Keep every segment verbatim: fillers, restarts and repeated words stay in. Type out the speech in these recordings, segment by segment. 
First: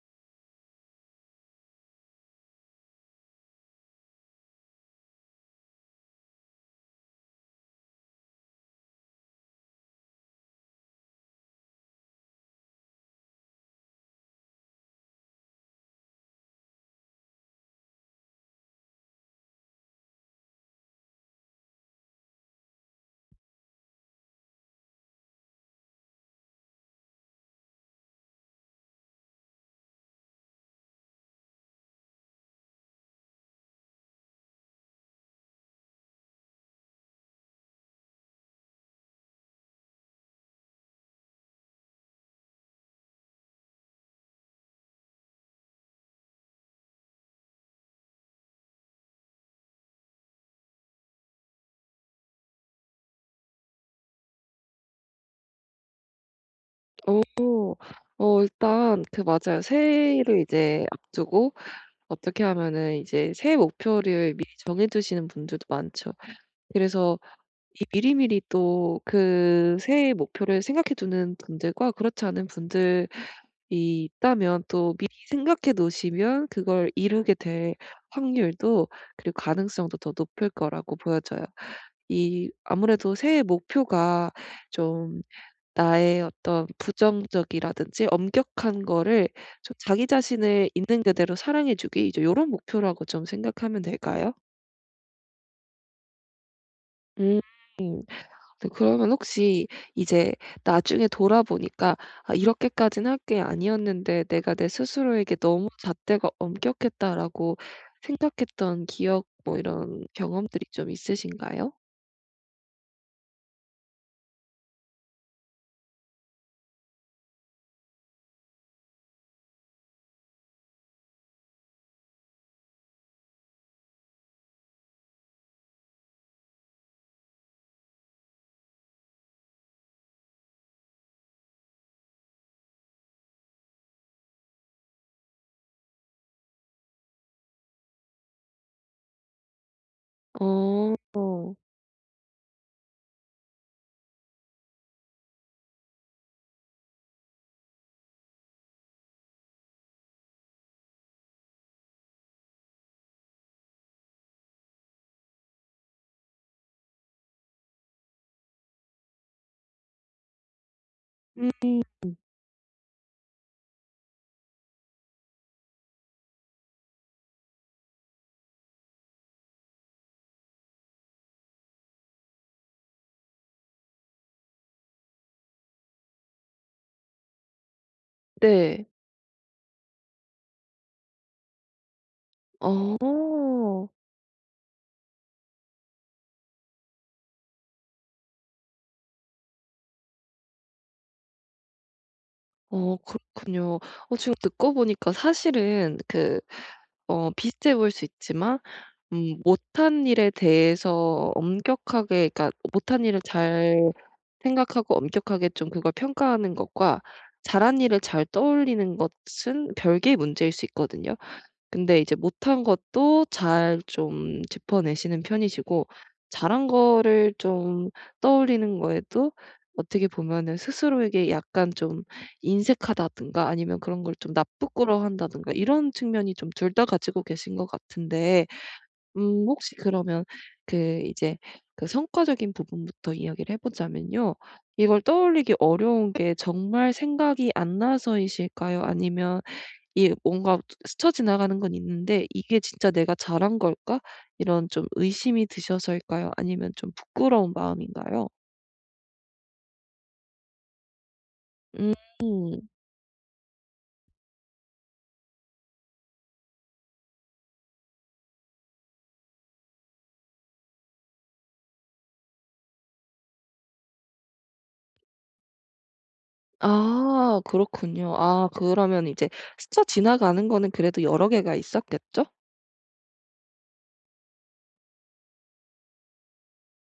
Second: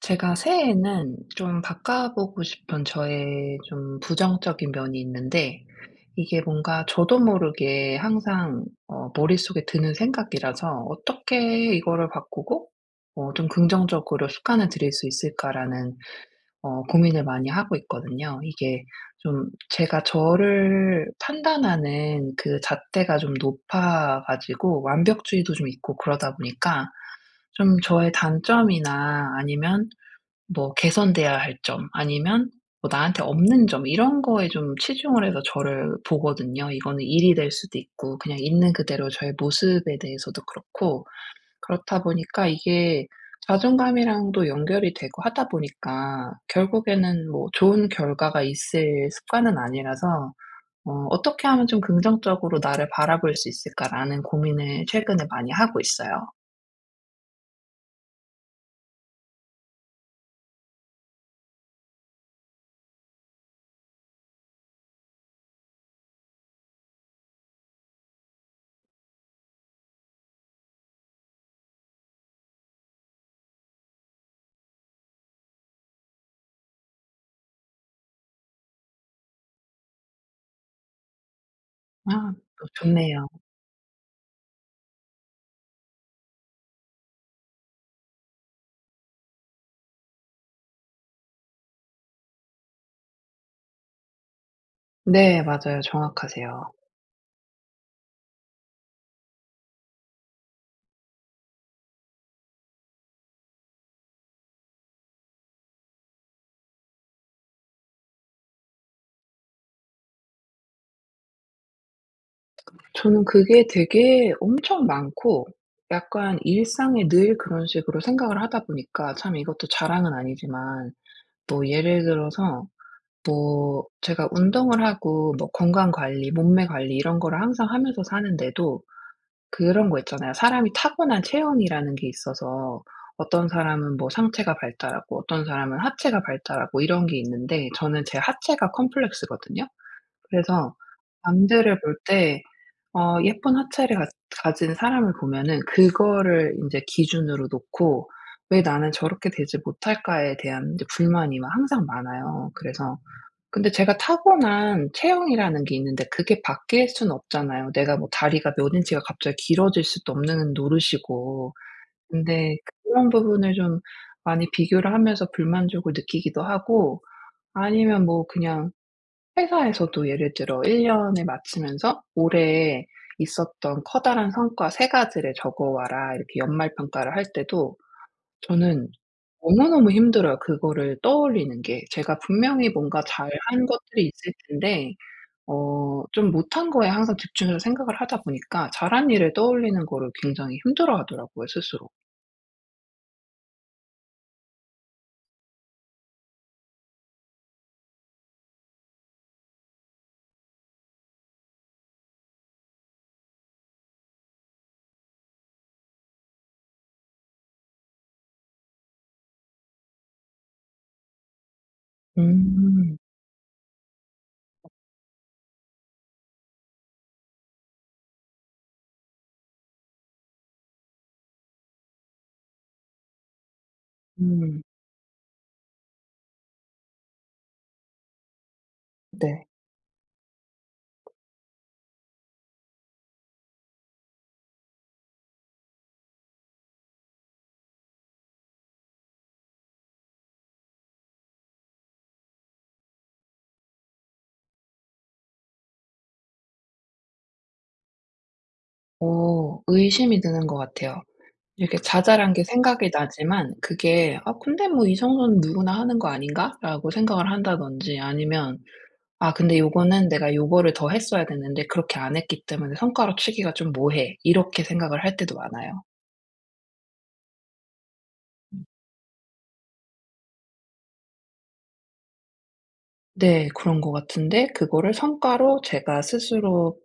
제가 새해에는 좀 바꿔보고 싶은 저의 좀 부정적인 면이 있는데, 이게 뭔가 저도 모르게 항상 어 머릿속에 드는 생각이라서 '어떻게 이거를 바꾸고 어 좀 긍정적으로 습관을 들일 수 있을까.'라는 어 고민을 많이 하고 있거든요. 이게 좀 제가 저를 판단하는 그 잣대가 좀 높아 가지고 완벽주의도 좀 있고 그러다 보니까 좀 저의 단점이나 아니면 뭐 개선돼야 할 점 아니면 뭐 나한테 없는 점 이런 거에 좀 치중을 해서 저를 보거든요. 이거는 일이 될 수도 있고 그냥 있는 그대로 저의 모습에 대해서도 그렇고, 그렇다 보니까 이게 자존감이랑도 연결이 되고 하다 보니까 결국에는 뭐 좋은 결과가 있을 습관은 아니라서 어 '어떻게 하면 좀 긍정적으로 나를 바라볼 수 있을까.'라는 고민을 최근에 많이 하고 있어요. 오, 어 일단 그 맞아요. 새해를 이제 앞두고 어떻게 하면은 이제 새해 목표를 미리 정해 두시는 분들도 많죠. 그래서 이 미리미리 또 그 새해 목표를 생각해 두는 분들과 그렇지 않은 분들이 있다면, 또 미리 생각해 놓으시면 그걸 이루게 될 확률도, 그리고 가능성도 더 높을 거라고 보여져요. 아, 이 어 아무래도 좋네요. 새해 목표가 좀 나의 어떤 부정적이라든지 엄격한 거를, 좀 자기 자신을 있는 그대로 사랑해 주기, 이제 요런 목표라고 좀 생각하면 될까요? 네, 맞아요. 정확하세요. 음. 네, 그러면 혹시 이제 나중에 돌아보니까 '아, 이렇게까진 할 게 아니었는데 내가 내 스스로에게 너무 잣대가 엄격했다.'라고 생각했던 기억, 뭐 이런 경험들이 좀 있으신가요? 저는 그게 되게 엄청 많고, 약간 일상에 늘 그런 식으로 생각을 하다 보니까, 참 이것도 자랑은 아니지만, 뭐 예를 들어서 뭐 제가 운동을 하고 뭐 건강 관리, 몸매 관리 이런 거를 항상 하면서 사는데도, 그런 거 있잖아요. 사람이 타고난 체형이라는 게 있어서 어떤 사람은 뭐 상체가 발달하고 어떤 사람은 하체가 발달하고 이런 게 있는데, 저는 제 하체가 컴플렉스거든요. 그래서 어. 남들을 볼때 어 예쁜 하체를 가, 가진 사람을 보면은 그거를 이제 기준으로 놓고 '왜 나는 저렇게 되지 못할까.'에 대한 이제 불만이 막 항상 많아요. 그래서 근데 제가 타고난 체형이라는 게 있는데 그게 바뀔 수는 없잖아요. 내가 뭐 다리가 몇 인치가 갑자기 길어질 수도 없는 노릇이고. 음. 근데 그런 부분을 좀 많이 비교를 하면서 불만족을 느끼기도 하고, 아니면 뭐 그냥 회사에서도 예를 들어 1 년을 마치면서 올해 있었던 커다란 성과 세 가지를 적어 와라 이렇게 연말 평가를 할 때도 네. 저는 너무너무 힘들어요, 그거를 떠올리는 게. 제가 분명히 뭔가 어. 잘한 것들이 있을 텐데 어 좀 못한 거에 항상 집중해서 생각을 하다 보니까 잘한 일을 떠올리는 거를 굉장히 힘들어하더라고요, 스스로. 어, 그렇군요. 어 지금 듣고 보니까 사실은 그, 어 비슷해 보일 수 있지만, 음 못한 일에 대해서 엄격하게, 그러니까 못한 일을 잘 생각하고 엄격하게 좀 그걸 평가하는 것과 잘한 일을 잘 떠올리는 것은 별개의 문제일 수 있거든요. 근데 이제 못한 음. 것도 잘 좀 짚어내시는 편이시고, 잘한 거를 좀 떠올리는 거에도 어떻게 보면은 스스로에게 약간 좀 인색하다든가 아니면 그런 걸 좀 음. 나부끄러워한다든가, 이런 측면이 좀 둘 다 가지고 계신 것 같은데. 음 네. 혹시 그러면 그 이제 그 성과적인 부분부터 이야기를 해 보자면요. 이걸 떠올리기 어려운 게 정말 생각이 안 나서이실까요? 아니면 이 뭔가 스쳐 지나가는 건 있는데 '이게 진짜 내가 잘한 걸까?', 이런 좀 의심이 드셔서일까요? 아니면 좀 부끄러운 마음인가요? 어 의심이 드는 것 같아요. 이렇게 음. 자잘한 게 생각이 나지만 그게 '아 근데 뭐 이 정도는 누구나 하는 거 아닌가?'라고 생각을 한다든지, 아니면 '아 근데 요거는 내가 요거를 더 했어야 됐는데 그렇게 안 했기 때문에 성과로 치기가 좀 뭐해.' 이렇게 생각을 할 때도 많아요. 아, 그렇군요. 아, 그러면 이제 스쳐 지나가는 거는 그래도 여러 개가 있었겠죠? 네. 그런 것 같은데 그거를 성과로 제가 스스로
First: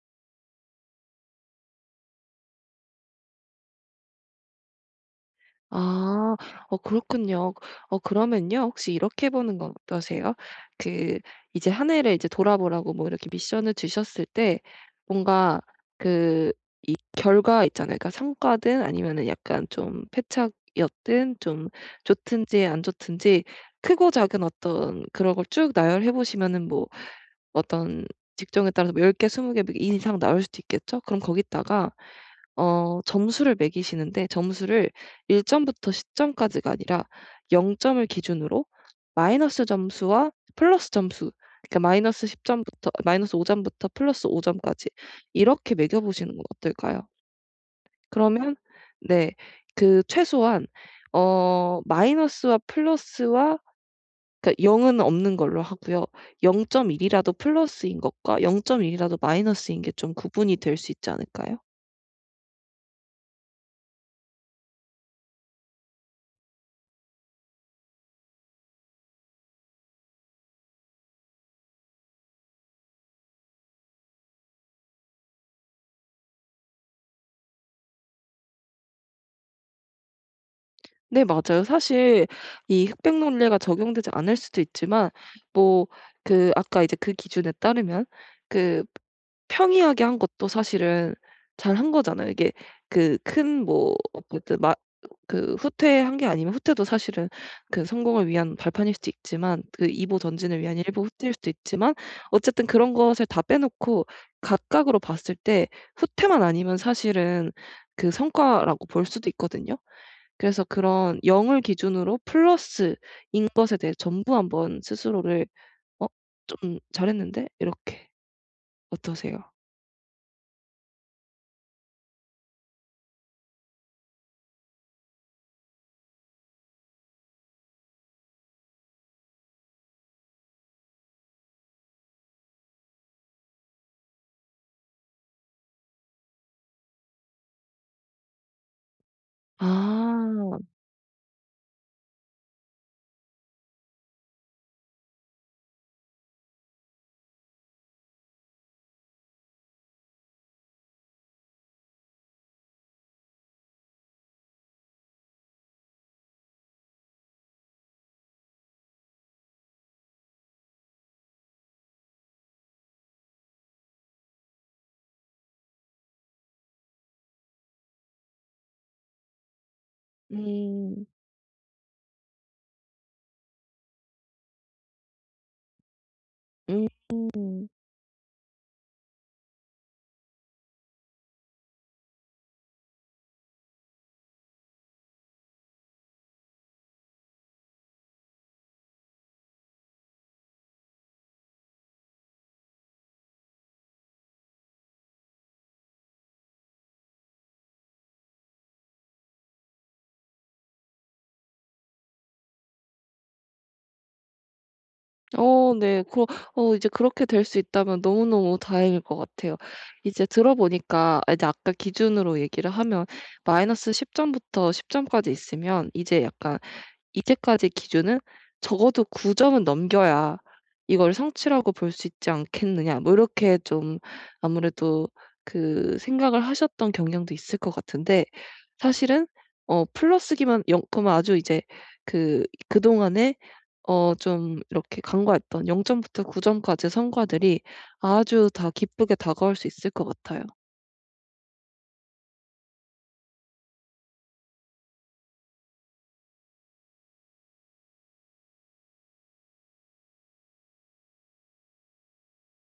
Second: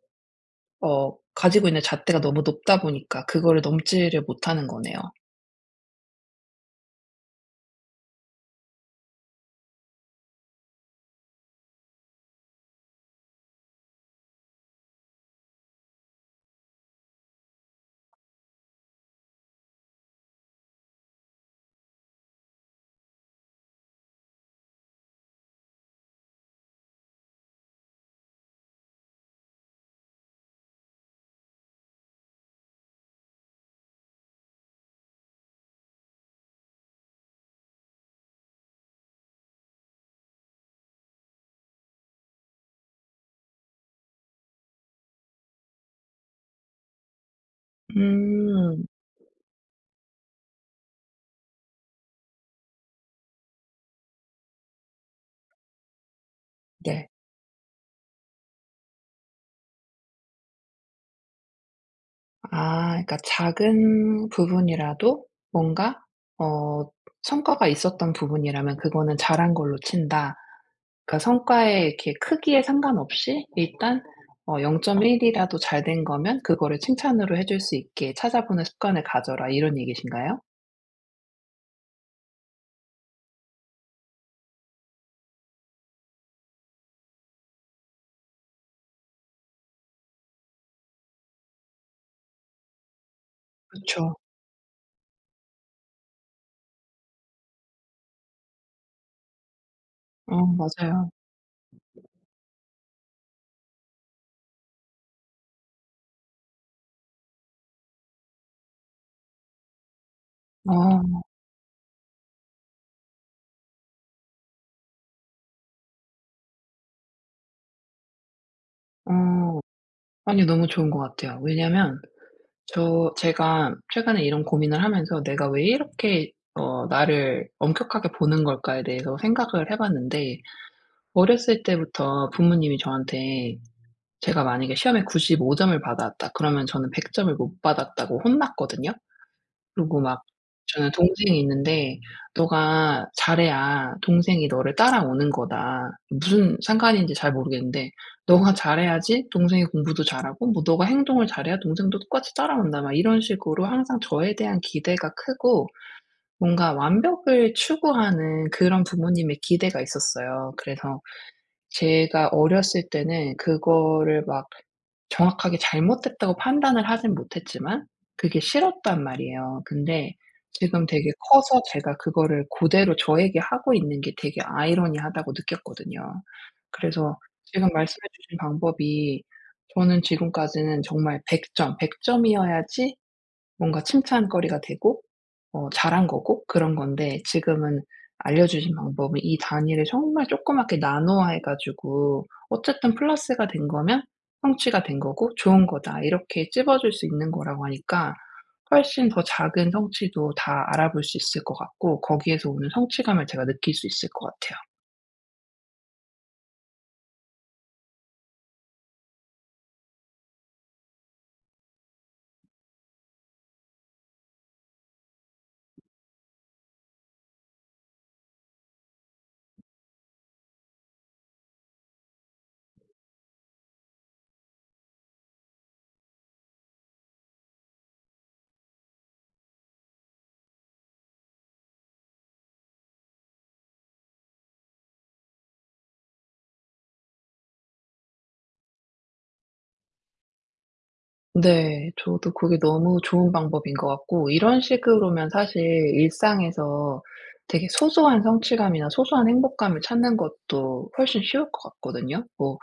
어 가지고 있는 잣대가 너무 높다 보니까 그거를 넘지를 못하는 거네요. 아. 어, 그렇군요. 어 그러면요, 혹시 이렇게 해 보는 건 어떠세요? 그 이제 한 해를 이제 돌아보라고 뭐 이렇게 미션을 주셨을 때 뭔가 그 결과 있잖아요. 그러니까 성과든 아니면은 약간 좀 패착이었든, 좀 좋든지 안 좋든지 크고 작은 어떤 그런 걸 쭉 나열해 보시면은 뭐 어떤 직종에 따라서 뭐 열 개 스무 개 이상 나올 수도 있겠죠. 그럼 거기다가 어 점수를 매기시는데, 점수를 일 점부터 십 점까지가 아니라 영 점을 기준으로 마이너스 점수와 플러스 점수, 그러니까 마이너스 십 점부터 마이너스 오 점부터 플러스 오 점까지 이렇게 매겨 보시는 건 어떨까요? 그러면, 음. 네. 그 최소한 어 마이너스와 플러스와, 그러니까 영 은 없는 걸로 하고요. 영 점 일 네. 이라도 플러스인 것과 영 점 일 이라도 마이너스인 게 좀 구분이 될 수 있지 않을까요? 아, 그러니까 작은 부분이라도 뭔가 어 성과가 있었던 부분이라면 그거는 잘한 걸로 친다. 그러니까 성과의 이렇게 크기에 상관없이 일단 어 영 점 일 이라도 잘된 거면 그거를 칭찬으로 해줄 수 있게 찾아보는 습관을 가져라, 이런 얘기신가요? 네, 맞아요. 사실 이 흑백 논리가 적용되지 않을 수도 있지만, 뭐 그 아까 이제 그 기준에 따르면 그 평이하게 한 것도 사실은 잘 한 거잖아요. 이게 그 큰 뭐 그쵸. 어쨌든 막 그 후퇴한 게 아니면, 후퇴도 사실은 그 성공을 위한 발판일 수도 있지만, 그 이 보 어, 전진을 위한 일 보 맞아요. 후퇴일 수도 있지만, 어쨌든 그런 것을 다 빼놓고 각각으로 봤을 때 후퇴만 아니면 사실은 그 성과라고 볼 수도 있거든요. 그래서 그런 어. 영을 기준으로 플러스인 것에 대해 전부 한번 스스로를 '어, 좀 잘했는데?' 이렇게. 어떠세요? 어. 아니, 너무 좋은 것 같아요. 왜냐면 저 제가 최근에 이런 고민을 하면서 '내가 왜 이렇게 어 나를 엄격하게 보는 걸까.'에 대해서 생각을 해 봤는데, 어렸을 때부터 부모님이 저한테, 제가 만약에 시험에 95 점을 받았다 그러면 저는 100 점을 못 받았다고 혼났거든요. 그리고 막 아. 저는 동생이 있는데 "너가 잘해야 동생이 너를 따라오는 거다." 무슨 상관인지 잘 모르겠는데, "너가 잘해야지 동생이 공부도 잘하고 뭐 너가 행동을 잘해야 동생도 똑같이 따라온다." 막 이런 식으로 항상 저에 대한 기대가 크고, 뭔가 완벽을 추구하는 그런 부모님의 기대가 있었어요. 그래서 제가 어렸을 때는 그거를 막 정확하게 잘못됐다고 판단을 하진 못했지만 그게 싫었단 말이에요. 근데 지금 음. 되게 커서 제가 그거를 그대로 저에게 하고 있는 게 되게 아이러니하다고 느꼈거든요. 그래서 지금 음. 말씀해 주신 방법이, 저는 지금까지는 정말 백 점, 백 점이어야지 뭔가 칭찬거리가 되고 어 잘한 거고 그런 건데, 지금은 알려주신 방법은 이 단위를 정말 조그맣게 나누어 해 가지고 어쨌든 플러스가 된 거면 성취가 된 거고 '좋은 거다.' 이렇게 찝어줄 수 있는 거라고 하니까, 훨씬 더 작은 성취도 다 알아볼 수 있을 것 같고 거기에서 오는 성취감을 제가 느낄 수 있을 것 같아요. 어, 네. 그러 어 이제 그렇게 될 수 있다면 너무너무 다행일 것 같아요. 이제 들어보니까, 아, 이제 아까 기준으로 얘기를 하면 마이너스 십 점부터 십 점까지 있으면 이제 약간 이제까지 기준은 '적어도 구 점은 넘겨야 이걸 성취라고 볼 수 있지 않겠느냐.' 뭐 이렇게 좀 아무래도 그 생각을 하셨던 경향도 있을 것 같은데, 사실은 어 플러스기만 영 그러면 아주 이제 그 그동안에 어 좀 이렇게 간과했던 영 점부터 구 점까지의 성과들이 아주 다 기쁘게 다가올 수 있을 것 같아요. 네. 저도 그게 너무 좋은 방법인 것 같고, 이런 식으로면 사실 일상에서 되게 소소한 성취감이나 소소한 행복감을 찾는 것도 훨씬 쉬울 것 같거든요. 뭐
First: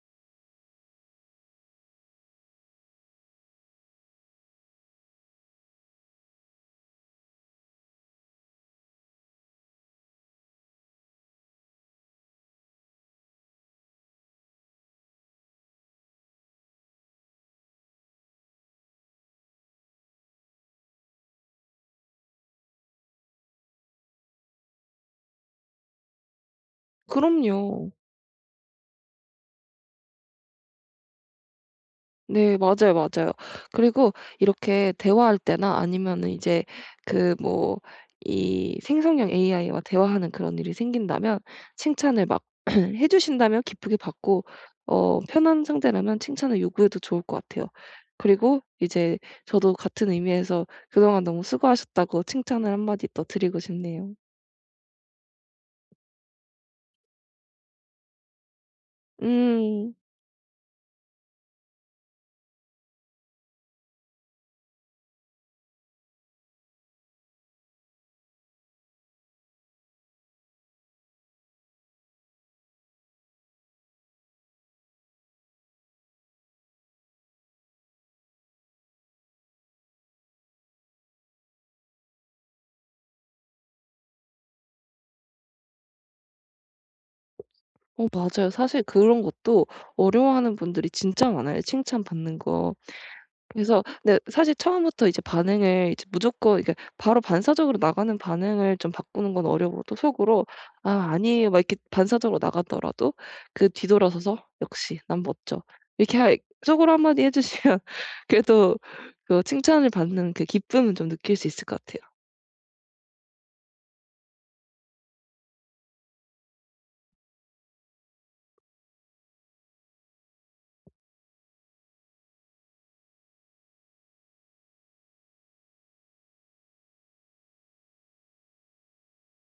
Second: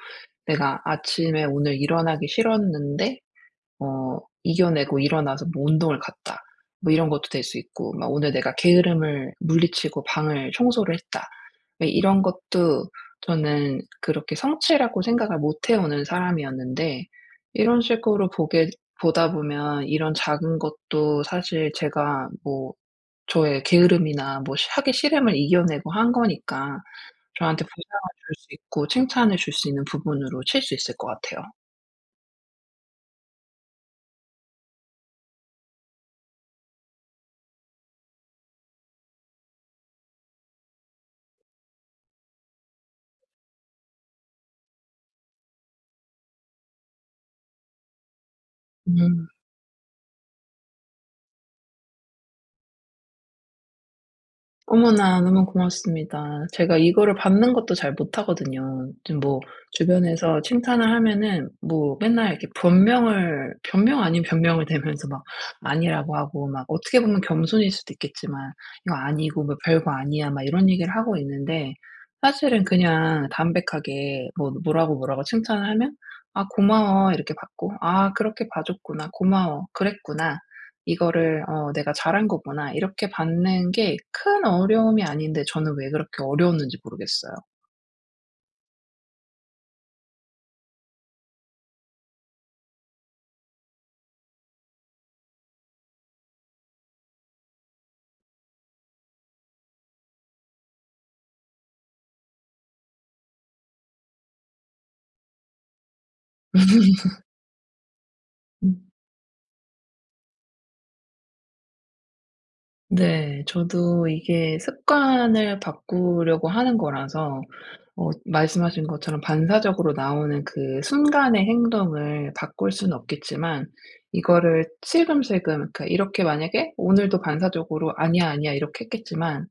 내가 아침에 오늘 일어나기 싫었는데 어 이겨내고 일어나서 뭐 운동을 갔다. 뭐 이런 것도 될 수 있고, 막 '오늘 내가 게으름을 물리치고 방을 청소를 했다.' 왜 이런 것도 저는 그렇게 성취라고 생각을 못 해오는 사람이었는데, 이런 식으로 보게 보다 보면 이런 작은 것도 사실 제가 뭐 저의 게으름이나 뭐 시 하기 싫음을 이겨내고 한 거니까 저한테 그럼요. 보상을 줄 수 있고 칭찬을 줄 수 있는 부분으로 칠 수 있을 것 같아요. 네. 맞아요, 맞아요. 그리고 이렇게 대화할 때나 아니면은 이제 그 뭐 이 생성형 에이아이와 대화하는 그런 일이 생긴다면 칭찬을 막 해 주신다면 기쁘게 받고, 어 편한 상대라면 칭찬을 요구해도 좋을 것 같아요. 그리고 이제 음. 저도 같은 의미에서 "그동안 너무 수고하셨다."고 칭찬을 한 마디 더 드리고 싶네요. 어머나, 너무 고맙습니다. 제가 이거를 받는 것도 잘 못하거든요. 좀 뭐 음. 주변에서 칭찬을 하면은 뭐 맨날 이렇게 변명을, 변명 아닌 변명을 대면서 막 아니라고 하고, 막 어떻게 보면 겸손일 수도 있겠지만 "이거 아니고 뭐 별거 아니야." 막 이런 얘기를 하고 있는데, 사실은 그냥 담백하게 뭐 뭐라고, 뭐라고 칭찬을 하면 "아 고마워." 이렇게 받고 "아 그렇게 봐 줬구나. 고마워. 그랬구나." 이거를 '어 내가 잘한 거구나.' 이렇게 받는 게 큰 어려움이 아닌데, 저는 왜 그렇게 어려웠는지 모르겠어요. 어, 맞아요. 사실 그런 것도 어려워하는 분들이 진짜 많아요, 칭찬받는 거. 그래서 근데 사실 처음부터 이제 반응을 이제 무조건 이게 바로 반사적으로 나가는 반응을 좀 바꾸는 건 어려워도 속으로 '아, 아니에요.' 막 이렇게 반사적으로 나가더라도 그 뒤돌아서서 '역시 난 멋져.' 이렇게 하 속으로 한 마디 해 주시면 그래도 음. 그 칭찬을 받는 그 기쁨은 좀 느낄 수 있을 것 같아요. 네. 저도 이게 습관을 바꾸려고 하는 거라서 어 말씀하신 것처럼 반사적으로 나오는 그 순간의 행동을 바꿀 수는 없겠지만, 이거를 슬금슬금, 그러니까 이렇게 만약에 오늘도 반사적으로 '아니야, 아니야.' 이렇게 했겠지만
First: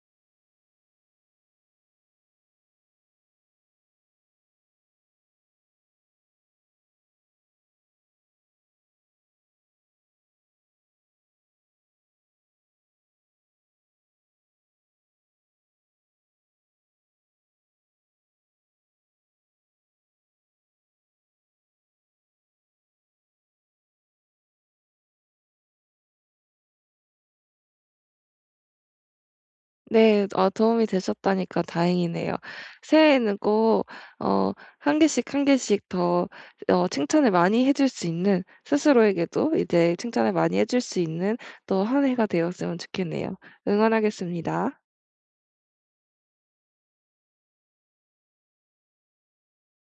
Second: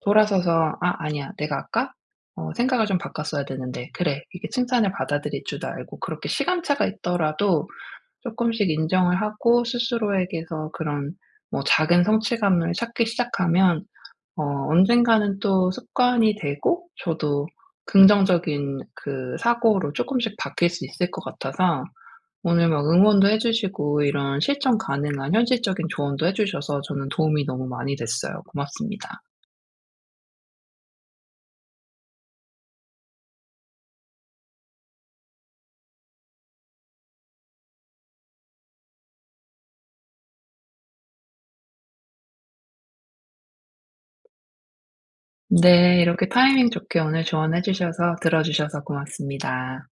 돌아서서 '아 아니야. 내가 아까 어 생각을 좀 바꿨어야 되는데. 그래. 이게 칭찬을 받아들일 줄도 알고.' 그렇게 시간차가 있더라도 조금씩 인정을 하고 스스로에게서 그런 뭐 작은 성취감을 찾기 시작하면 어 언젠가는 또 습관이 되고, 저도 긍정적인 그 사고로 조금씩 바뀔 수 있을 것 같아서, 오늘 막 응원도 해 주시고 이런 실천 가능한 현실적인 조언도 해 주셔서 저는 도움이 너무 많이 됐어요. 고맙습니다. 네. 아, 도움이 되셨다니까 다행이네요. 새해에는 꼭 어 한 개씩, 한 개씩 더 어 칭찬을 많이 해줄 수 있는, 스스로에게도 이제 칭찬을 많이 해줄 수 있는 또 한 해가 되었으면 좋겠네요. 응원하겠습니다. 네. 이렇게 타이밍 좋게 오늘 조언해 주셔서, 들어 주셔서 고맙습니다.